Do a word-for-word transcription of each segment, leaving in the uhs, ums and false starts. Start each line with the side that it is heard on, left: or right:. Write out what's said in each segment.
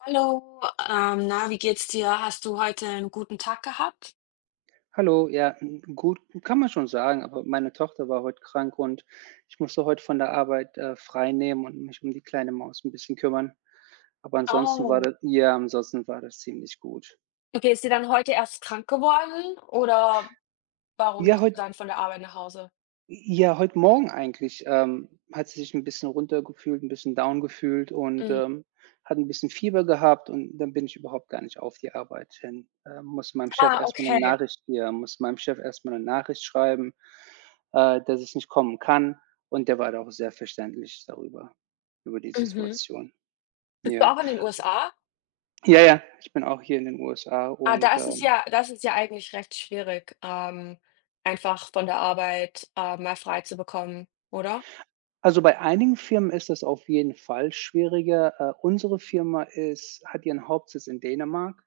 left: Hallo, ähm, na, wie geht's dir? Hast du heute einen guten Tag gehabt?
right: Hallo, ja, n- gut, kann man schon sagen, aber meine Tochter war heute krank und ich musste heute von der Arbeit äh, frei nehmen und mich um die kleine Maus ein bisschen kümmern. Aber ansonsten war
left: Oh,
right: das, ja, ansonsten war das ziemlich gut.
left: okay, ist dir dann heute erst krank geworden oder warum
right: Ja,
left: bist du
right: heute
left: dann von der Arbeit nach Hause?
right: Ja, heute Morgen eigentlich, ähm, hat sie sich ein bisschen runtergefühlt, ein bisschen down gefühlt und,
left: Mhm.
right: ähm, hat ein bisschen Fieber gehabt und dann bin ich überhaupt gar nicht auf die Arbeit hin. Äh, musste meinem Chef
left: Ah,
right: erstmal eine
left: okay.
right: Nachricht hier, muss meinem Chef erstmal eine Nachricht schreiben, äh, dass ich nicht kommen kann und der war da auch sehr verständlich darüber, über die
left: Mhm.
right: Situation.
left: Bist du
right: Ja.
left: auch in den U S A?
right: Ja, ja, ich bin auch hier in den U S A
left: Ah, da
right: und,
left: ist es
right: ähm
left: ja, das ist ja eigentlich recht schwierig, ähm, einfach von der Arbeit, äh, mal frei zu bekommen, oder?
right: Also, bei einigen Firmen ist das auf jeden Fall schwieriger. Äh, unsere Firma ist hat ihren Hauptsitz in Dänemark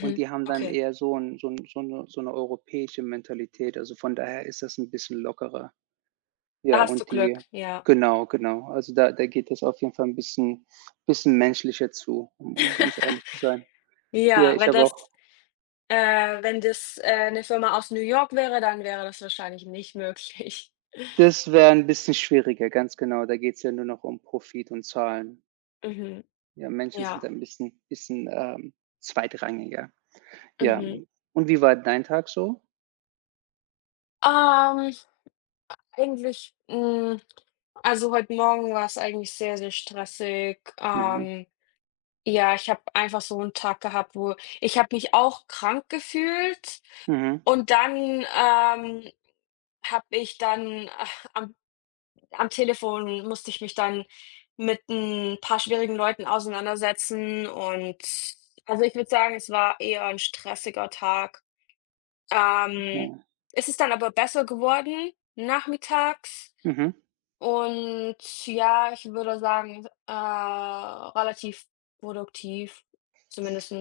right: und die haben dann
left: okay.
right: eher so 'n so 'n so 'ne so 'ne europäische Mentalität. Also, von daher ist das ein bisschen lockerer.
left: Da
right: Ja,
left: hast du
right: und
left: Glück,
right: die
left: ja.
right: genau, genau. Also, da da geht das auf jeden Fall ein bisschen bisschen menschlicher zu, um um ganz ehrlich zu sein. Ja,
left: Ja,
right: ich
left: wenn
right: habe
left: das
right: auch
left: Äh, wenn das, äh, 'ne Firma aus New York wäre, dann wäre das wahrscheinlich nicht möglich.
right: das wäre ein bisschen schwieriger, ganz genau. Da geht es ja nur noch um Profit und Zahlen.
left: Mhm,
right: Ja, Menschen sind
left: ja,
right: ein bisschen bisschen, ähm, zweitrangiger. Ja,
left: mhm.
right: hm. Und wie war dein Tag so?
left: Ähm, eigentlich, hm also, heute Morgen war es eigentlich sehr, sehr stressig.
right: Mhm,
left: Ähm, ja, ich habe einfach so 'n Tag gehabt, wo ich habe mich auch krank gefühlt
right: mhm,
left: und dann, ähm, habe ich dann äh, am am Telefon musste ich mich dann mit ein paar schwierigen Leuten auseinandersetzen, und also, ich würde sagen, es war eher ein stressiger Tag. Ähm,
right: ja,
left: es ist dann aber besser geworden nachmittags,
right: mhm.
left: und ja, ich würde sagen, äh, relativ produktiv, zumindest.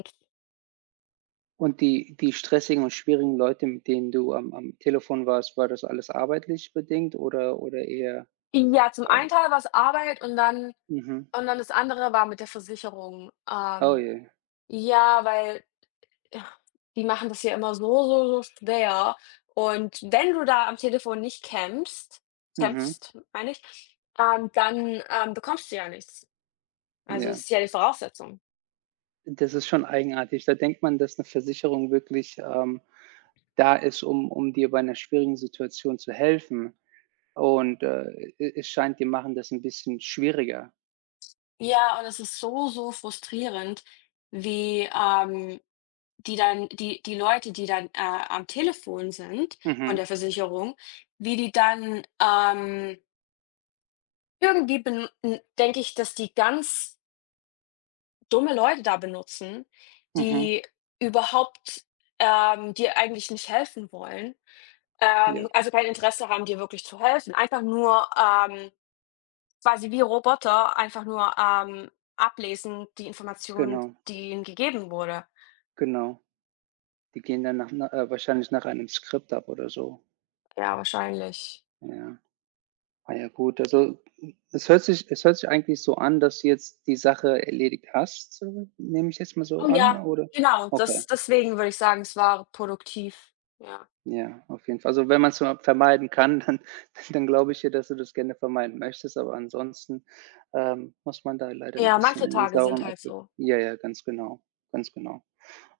right: Und die die stressigen und schwierigen Leute, mit denen du am am Telefon warst, war das alles arbeitlich bedingt oder oder eher,
left: Ja, zum
right: äh
left: einen Teil war es Arbeit, und dann
right: mhm.
left: und dann das andere war mit der Versicherung.
right: Oh
left: Ähm,
right: je.
left: ja, weil Ja, die machen das ja immer so, so, so schwer. Und wenn du da am Telefon nicht kämpfst
right: Mhm,
left: kämpfst, meine ich, ähm, dann, ähm, bekommst du ja nichts. Also,
right: ja.
left: es ist ja die Voraussetzung.
right: Das ist schon eigenartig. Da denkt man, dass 'ne Versicherung wirklich, ähm, da ist, um um dir bei 'ner schwierigen Situation zu helfen. Und, äh, e es scheint, die machen das 'n bisschen schwieriger.
left: Ja, und es ist so, so frustrierend, wie, ähm, die dann die die Leute, die dann, äh, am Telefon sind von
right: Mhm,
left: der Versicherung, wie die dann, ähm irgendwie, denke ich, dass die ganz dumme Leute da benutzen,
right: mhm,
left: die überhaupt, ähm dir eigentlich nicht helfen wollen,
right: ja,
left: ähm, also kein Interesse haben, dir wirklich zu helfen. Einfach nur, ähm, quasi wie Roboter, einfach nur, ähm, ablesen die Informationen,
right: genau,
left: die ihnen gegeben wurde.
right: genau. Die gehen dann nach 'ner äh, wahrscheinlich nach einem Skript ab oder so.
left: Ja, wahrscheinlich.
right: Ja. Ah ja gut, also, es hört sich es hört sich eigentlich so an, dass du jetzt die Sache erledigt hast, so nehme ich jetzt mal so
left: Oh
right: an,
left: ja,
right: oder?
left: genau,
right: Okay,
left: das deswegen würde ich sagen, es war produktiv, ja.
right: ja, auf jeden Fall. Also, wenn man es vermeiden kann, dann dann glaube ich dir, dass du das gerne vermeiden möchtest, aber ansonsten, ähm, muss man da leider ein
left: Ja,
right: bisschen
left: manche
right: in den
left: Tage sind
right: sauren
left: halt
right: Apfel,
left: so.
right: ja, ja, ganz genau, ganz genau.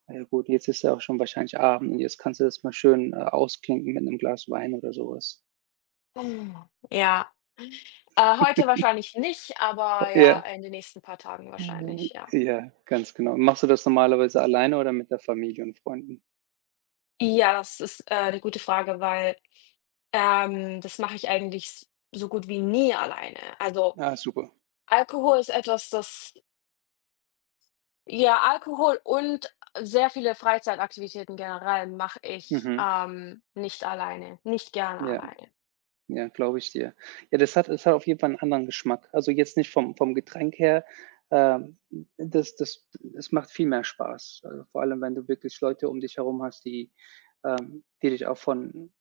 right: Na ja gut, jetzt ist ja auch schon wahrscheinlich Abend und jetzt kannst du das mal schön, äh, ausklinken mit einem Glas Wein oder sowas.
left: Mm. Ja, äh, heute wahrscheinlich nicht, aber
right: Ja.
left: ja, in den nächsten paar Tagen
right: Mhm.
left: wahrscheinlich, ja.
right: Ja, ganz genau. Machst du das normalerweise alleine oder mit der Familie und Freunden?
left: Ja, das ist, äh, 'ne gute Frage, weil, ähm, das mache ich eigentlich s so gut wie nie alleine. Also,
right: Ah, super.
left: Alkohol ist etwas, das ja, Alkohol und sehr viele Freizeitaktivitäten generell mache ich,
right: Mhm.
left: ähm, nicht alleine, nicht gerne
right: Ja,
left: alleine.
right: ja, glaube ich dir. Ja, das hat das hat auf jeden Fall einen anderen Geschmack. Also, jetzt nicht vom vom Getränk her, ähm, das das es macht viel mehr Spaß. Also, vor allem, wenn du wirklich Leute um dich herum hast, die, ähm die dich auch von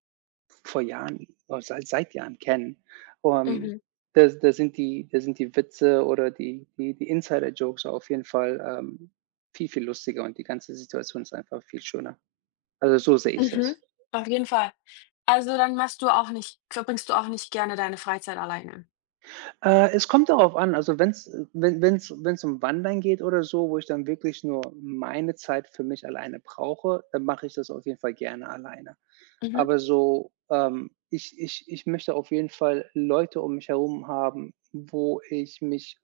right: vor Jahren oder seit seit Jahren kennen. Ähm,
left: Mhm,
right: da da sind die da sind die Witze oder die die die Insider-Jokes auf jeden Fall, ähm, viel, viel lustiger und die ganze Situation ist einfach viel schöner. Also, so sehe ich
left: mhm,
right: das.
left: auf jeden Fall. Also, dann machst du auch nicht verbringst du auch nicht gerne deine Freizeit alleine?
right: Äh, es kommt darauf an, also, wenn's wenn wenn's wenn's um Wandern geht oder so, wo ich dann wirklich nur meine Zeit für mich alleine brauche, dann mache ich das auf jeden Fall gerne alleine.
left: Mhm,
right: Aber so, ähm, ich ich ich möchte auf jeden Fall Leute um mich herum haben, wo ich mich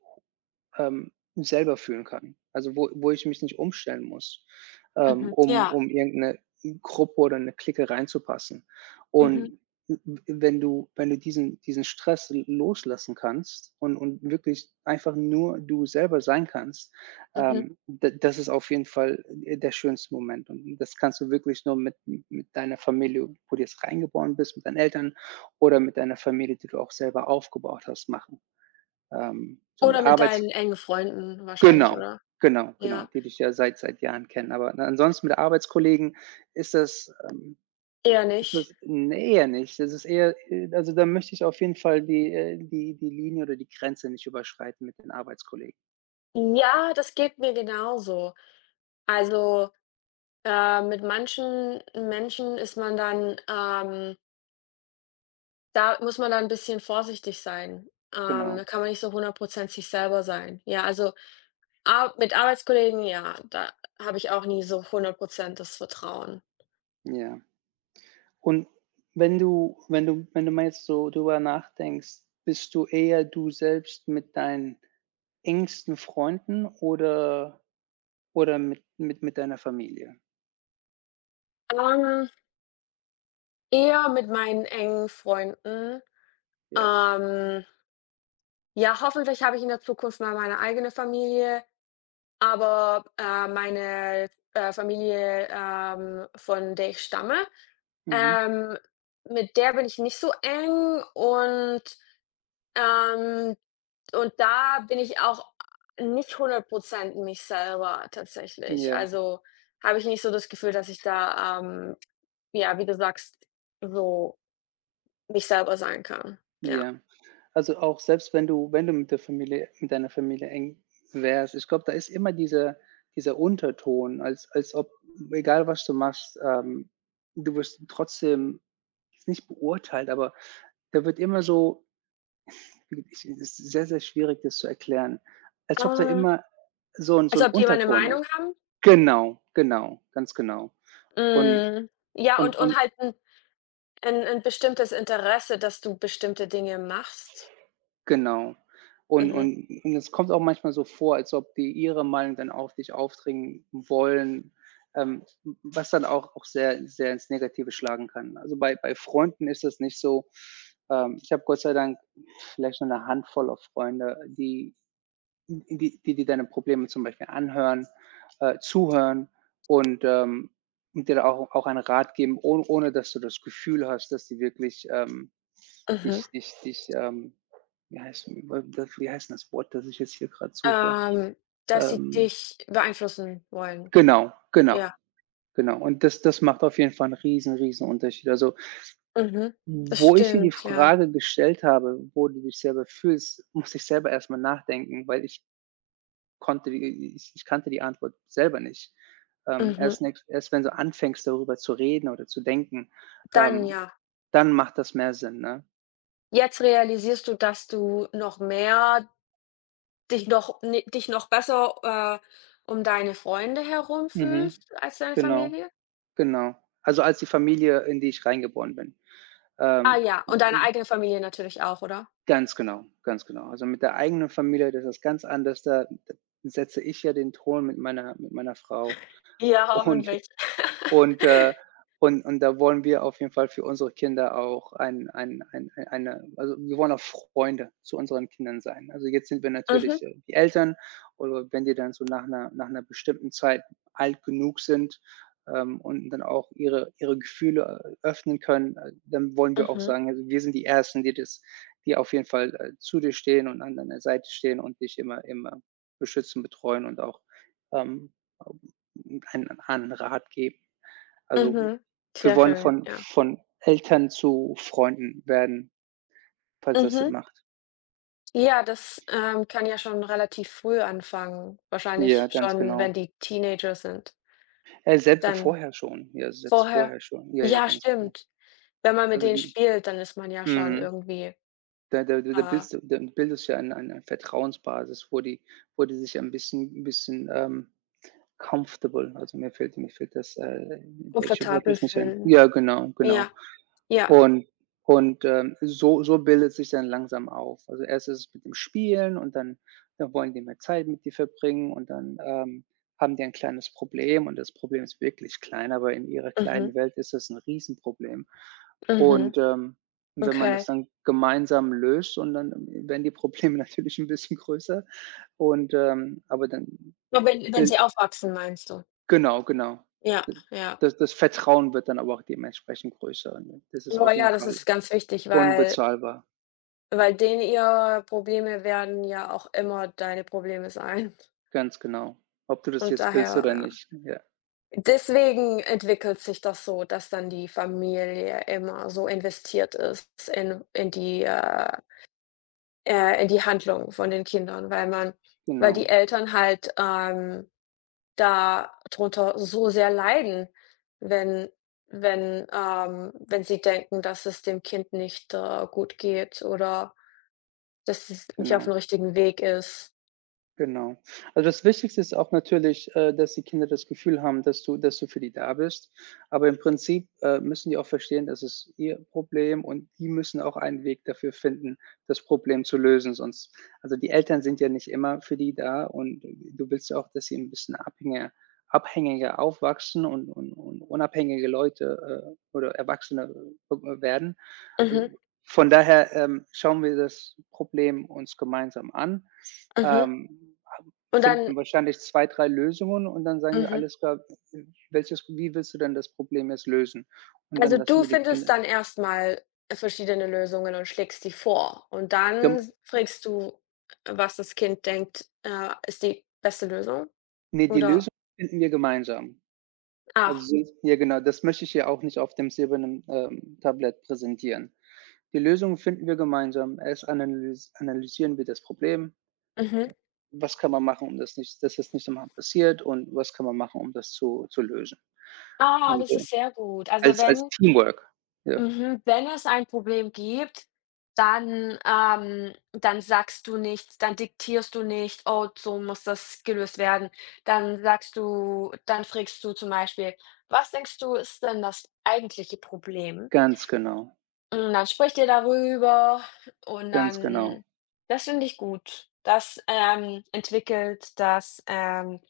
right: ähm, selber fühlen kann. Also wo wo ich mich nicht umstellen muss, ähm,
left: mhm,
right: um
left: ja,
right: um irgendeine Gruppe oder eine Clique reinzupassen.
left: mhm,
right: Und wenn du wenn du diesen diesen Stress loslassen kannst und und wirklich einfach nur du selber sein kannst,
left: mhm.
right: ähm, d das ist auf jeden Fall, äh, der schönste Moment. Und das kannst du wirklich nur mit mit deiner Familie, wo du jetzt reingeboren bist, mit deinen Eltern oder mit deiner Familie, die du auch selber aufgebaut hast, machen. Ähm, so mit
left: Oder mit
right: Arbeits
left: deinen engen Freunden wahrscheinlich,
right: Genau,
left: oder?
right: genau, genau,
left: Ja,
right: die dich ja seit seit Jahren kennen. Aber na, ansonsten mit Arbeitskollegen ist das, ähm
left: eher
right: ist
left: nicht.
right: das, ne, eher nicht. Das ist eher äh, also, da möchte ich auf jeden Fall die, äh die die Linie oder die Grenze nicht überschreiten mit den Arbeitskollegen.
left: Ja, das geht mir genauso. Also, äh, mit manchen Menschen ist man dann, ähm da muss man dann ein bisschen vorsichtig sein. Ähm, da
right: Genau,
left: kann man nicht so hundert Prozent sich selber sein. Ja, also, ar mit Arbeitskollegen, ja, da habe ich auch nie so hundert Prozent das Vertrauen.
right: ja. Und wenn du wenn du wenn du mal jetzt so drüber nachdenkst, bist du eher du selbst mit deinen engsten Freunden oder oder mit mit mit deiner Familie?
left: Ähm, eher mit meinen engen Freunden.
right: Ja.
left: Ähm, ja, hoffentlich habe ich in der Zukunft mal meine eigene Familie. Aber, äh, meine, äh, Familie, ähm, von der ich stamme,
right: Mhm.
left: ähm, mit der bin ich nicht so eng, und, ähm und da bin ich auch nicht hundert Prozent mich selber tatsächlich.
right: Ja,
left: Also, habe ich nicht so das Gefühl, dass ich da, ähm, ja, wie du sagst, so mich selber sein kann. Ja.
right: ja. Also auch selbst wenn du wenn du mit der Familie mit deiner Familie eng wärst, ich glaube, da ist immer dieser dieser Unterton, als als ob egal was du machst, ähm, du wirst trotzdem jetzt nicht beurteilt, aber da wird immer so ich es ist sehr, sehr schwierig, das zu erklären, als ob da
left: Äh,
right: immer so ein so
left: als
right: ein
left: ob die immer 'ne
right: Unterton
left: Meinung
right: ist.
left: haben?
right: Genau, genau, ganz genau. Und
left: Mhm. Ja, und
right: und
left: und
right: und
left: halt Ein ein bestimmtes Interesse, dass du bestimmte Dinge machst?
right: Genau. Und
left: Mhm,
right: und und es kommt auch manchmal so vor, als ob die ihre Meinung dann auf dich aufdringen wollen, ähm, was dann auch auch sehr sehr ins Negative schlagen kann. Also, bei bei Freunden ist das nicht so. Ähm, ich habe Gott sei Dank vielleicht nur eine Handvoll auf Freunde, die in die die deine Probleme zum Beispiel anhören, äh, zuhören und, ähm, und dir da auch auch einen Rat geben, ohn ohne dass du das Gefühl hast, dass die wirklich, ähm,
left: mhm.
right: dich dich dich, ähm wie heißt wie heißt 'n das Wort, das ich jetzt hier gerade suche?
left: Ähm, dass sie
right: Ähm,
left: dich beeinflussen wollen.
right: genau, genau,
left: Ja,
right: genau. Und das das macht auf jeden Fall einen riesen, riesen Unterschied. Also,
left: mhm. Das
right: wo ich dir die
left: stimmt, ja.
right: Frage gestellt habe, wo du dich selber fühlst, muss ich selber erstmal nachdenken, weil ich konnte, ich, ich kannte die Antwort selber nicht. Ähm,
left: Mhm.
right: erst, erst wenn du anfängst, darüber zu reden oder zu denken,
left: Dann
right: ähm,
left: ja.
right: dann macht das mehr Sinn, ne?
left: Jetzt realisierst du, dass du noch mehr dich noch ne, dich noch besser, äh, um deine Freunde herum
right: Mhm.
left: fühlst als deine
right: Genau,
left: Familie?
right: genau. Also als die Familie, in die ich reingeboren bin.
left: Ah
right: Ähm,
left: ja, und deine eigene Familie natürlich auch, oder?
right: ganz genau, ganz genau. Also mit der eigenen Familie, das ist ganz anders. Da, da setze ich ja den Ton mit meiner, mit meiner Frau.
left: Ja,
right: Und
left: hoffentlich.
right: Und, äh, und und da wollen wir auf jeden Fall für unsere Kinder auch ein ein ein ein eine also, wir wollen auch Freunde zu unseren Kindern sein. Also, jetzt sind wir
left: Mhm,
right: natürlich, äh, die Eltern, oder wenn die dann so nach einer nach einer bestimmten Zeit alt genug sind, ähm, und dann auch ihre ihre Gefühle, äh, öffnen können, äh, dann wollen wir auch
left: mhm,
right: sagen: „Also, wir sind die Ersten, die das die auf jeden Fall, äh, zu dir stehen und an deiner Seite stehen und dich immer immer beschützen, betreuen und auch, ähm, ähm, einen einen Rat geben.“ Also,
left: mhm.
right: wir
left: Sehr
right: wollen
left: schön,
right: von
left: ja.
right: von Eltern zu Freunden werden, falls das Sinn
left: Mhm.
right: macht.
left: Ja, das, ähm, kann ja schon relativ früh anfangen.
right: Ja,
left: Wahrscheinlich
right: ganz
left: schon, wenn
right: genau.
left: die Teenager sind.
right: Äh, selbst
left: Dann
right: vorher schon. Ja, selbst
left: vorher
right: vorher schon. Ja, ja,
left: ja,
right: ganz genau.
left: stimmt. Wenn man mit
right: Also,
left: denen
right: die
left: spielt, dann ist man ja schon
right: mhm.
left: irgendwie,
right: Da da da da
left: äh,
right: bildest du da bildest du ja eine eine Vertrauensbasis, wo die wo die sich ein bisschen ein bisschen, ähm, comfortable, also, mir fehlt mir fehlt das, äh, deutsche Wort
left: komfortabel
right: jetzt nicht ein.
left: fühlen.
right: Ja, genau, genau.
left: Ja, ja.
right: Und und, ähm, so so bildet sich dann langsam auf. Also, erst ist es mit dem Spielen und dann dann wollen die mehr Zeit mit dir verbringen und dann, ähm, haben die ein kleines Problem und das Problem ist wirklich klein, aber in ihrer
left: Mhm,
right: kleinen Welt ist das ein Riesenproblem.
left: mhm,
right: Und, ähm, wenn man
left: okay.
right: das dann gemeinsam löst und dann äh, werden die Probleme natürlich ein bisschen größer und, ähm aber dann
left: Nur wenn wenn
right: äh,
left: sie aufwachsen, meinst du?
right: genau, genau.
left: Ja, ja.
right: Das das Vertrauen wird dann aber auch dementsprechend größer. Und Das ist
left: Oh
right: auf jeden
left: ja, das
right: Fall
left: ist ganz wichtig, weil
right: unbezahlbar,
left: weil denen ihre Probleme werden ja auch immer deine Probleme sein.
right: ganz genau. Ob du das
left: Und
right: jetzt willst oder
left: daher
right: nicht. Ja,
left: Deswegen entwickelt sich das so, dass dann die Familie immer so investiert ist in in die, äh äh, in die Handlung von den Kindern, weil man weil die
right: genau,
left: Eltern halt, ähm, da drunter so sehr leiden, wenn wenn, ähm wenn sie denken, dass es dem Kind nicht, äh, gut geht oder dass es nicht auf
right: genau,
left: dem richtigen Weg ist.
right: genau. Also, das Wichtigste ist auch natürlich, äh, dass die Kinder das Gefühl haben, dass du dass du für die da bist. Aber im Prinzip, äh, müssen die auch verstehen, das ist ihr Problem und die müssen auch einen Weg dafür finden, das Problem zu lösen, sonst also, die Eltern sind ja nicht immer für die da und du willst ja auch, dass sie ein bisschen abhängiger abhängiger aufwachsen und und und unabhängige Leute, äh, oder Erwachsene, äh, werden. Also,
left: Mhm,
right: von daher, ähm, schauen wir das Problem uns gemeinsam an,
left: mhm.
right: ähm,
left: Und dann
right: finden wahrscheinlich zwei, drei Lösungen und dann sagen wir:
left: mhm.
right: „Alles klar, welches wie willst du denn das Problem jetzt lösen?“ Und dann
left: Also,
right: lassen
left: du
right: wir die
left: findest
right: Kinder
left: dann erstmal verschiedene Lösungen und schlägst die vor und
right: gem
left: dann fragst du, was das Kind denkt, äh, ist die beste Lösung
right: Ne, die
left: oder
right: Lösung finden wir gemeinsam. Also,
left: ah,
right: so ja genau, das möchte ich ja auch nicht auf dem silbernen, ähm, Tablett präsentieren. Die Lösung finden wir gemeinsam. Erst analys analysieren wir das Problem.
left: mhm.
right: Was kann man machen, um das nicht dass das nicht nochmal passiert und was kann man machen, um das zu zu lösen?
left: Ah,
right: Und,
left: das
right: äh,
left: ist sehr gut. Also,
right: als als
left: wenn
right: Teamwork. Ja,
left: mhm, wenn es ein Problem gibt, dann, ähm dann sagst du nicht dann diktierst du nicht: „Oh, so muss das gelöst werden.“ Dann sagst du dann fragst du zum Beispiel: „Was denkst du, ist denn das eigentliche Problem?“
right: ganz genau,
left: Und dann sprecht ihr darüber, und
right: ganz genau,
left: dann das finde ich gut. Das, ähm, entwickelt das, ähm,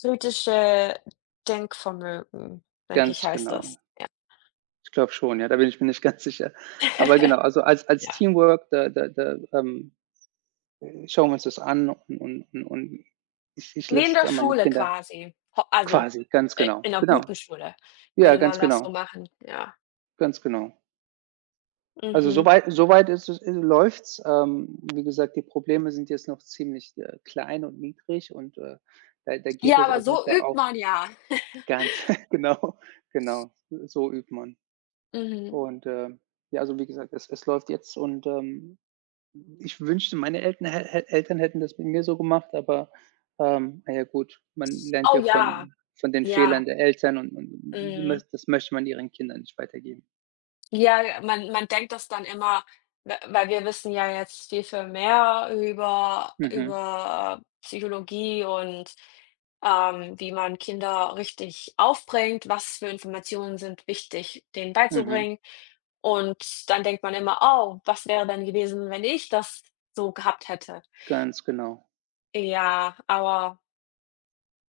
left: kritische Denkvermögen, denke ich,
right: ganz
left: heißt
right: genau.
left: das. Ja.
right: Ich glaube schon, ja, da bin ich mir nicht ganz sicher. Aber genau, also als als
left: Ja.
right: Teamwork, da da da, ähm, schauen wir uns das an und und und und ich ich
left: Wie in
right: lasse
left: der
right: da meine
left: Schule
right: Kinder
left: quasi. Ho also,
right: quasi, ganz
left: äh,
right: genau,
left: in 'ner
right: genau.
left: guten Schule
right: Ja,
left: würde
right: ganz
left: man das so
right: genau,
left: machen, ja.
right: ganz genau. Also so
left: Mhm.
right: weit so weit ist es äh, läuft's. Ähm, wie gesagt, die Probleme sind jetzt noch ziemlich, äh, klein und niedrig und, äh, da da geht
left: Ja,
right: es
left: aber
right: auf jeden
left: so
right: Fall
left: übt
right: auch.
left: man ja.
right: Ganz genau, genau. So übt man.
left: Mhm.
right: Und, ähm, ja, also wie gesagt, es es läuft jetzt und, ähm, ich wünschte, meine Eltern hä hä Eltern hätten das mit mir so gemacht, aber, ähm, na ja gut, man lernt
left: Oh
right: ja
left: ja,
right: von von den Fehlern
left: ja,
right: der Eltern und und
left: mhm.
right: möcht das möchte man ihren Kindern nicht weitergeben.
left: Ja, man man denkt das dann immer, we weil wir wissen ja jetzt viel, viel mehr über
right: Mhm,
left: über Psychologie und, ähm, wie man Kinder richtig aufbringt, was für Informationen sind wichtig, denen
right: mhm,
left: beizubringen. Und dann denkt man immer: „Oh, was wäre denn gewesen, wenn ich das so gehabt hätte?“
right: ganz genau.
left: Ja, aber,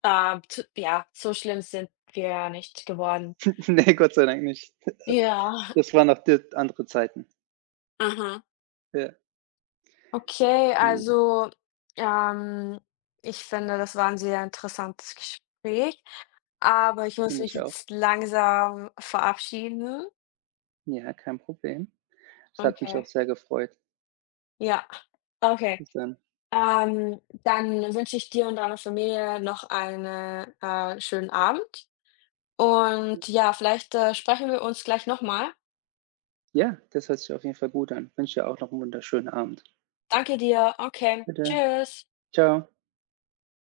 left: ähm, t ja, so schlimm sind wir ja nicht geworden.
right: Ne, Gott sei Dank nicht.
left: Ja,
right: Das waren noch d andere Zeiten.
left: aha.
right: Ja,
left: Okay,
right: ne,
left: also, ähm, ich finde, das war ein sehr interessantes Gespräch, aber ich muss
right: finde
left: mich
right: ich auch.
left: jetzt langsam verabschieden.
right: Ja, kein Problem. Das hat mich auch
left: Okay.
right: sehr gefreut.
left: Ja, okay.
right: Bis dann.
left: Ähm, dann wünsche ich dir und deiner Familie noch einen äh, schönen Abend und ja, vielleicht, äh, sprechen wir uns gleich nochmal.
right: Ja, das hört sich auf jeden Fall gut an. Wünsche dir auch noch einen wunderschönen Abend.
left: Danke dir. Okay.
right: Bitte.
left: Tschüss.
right: Ciao.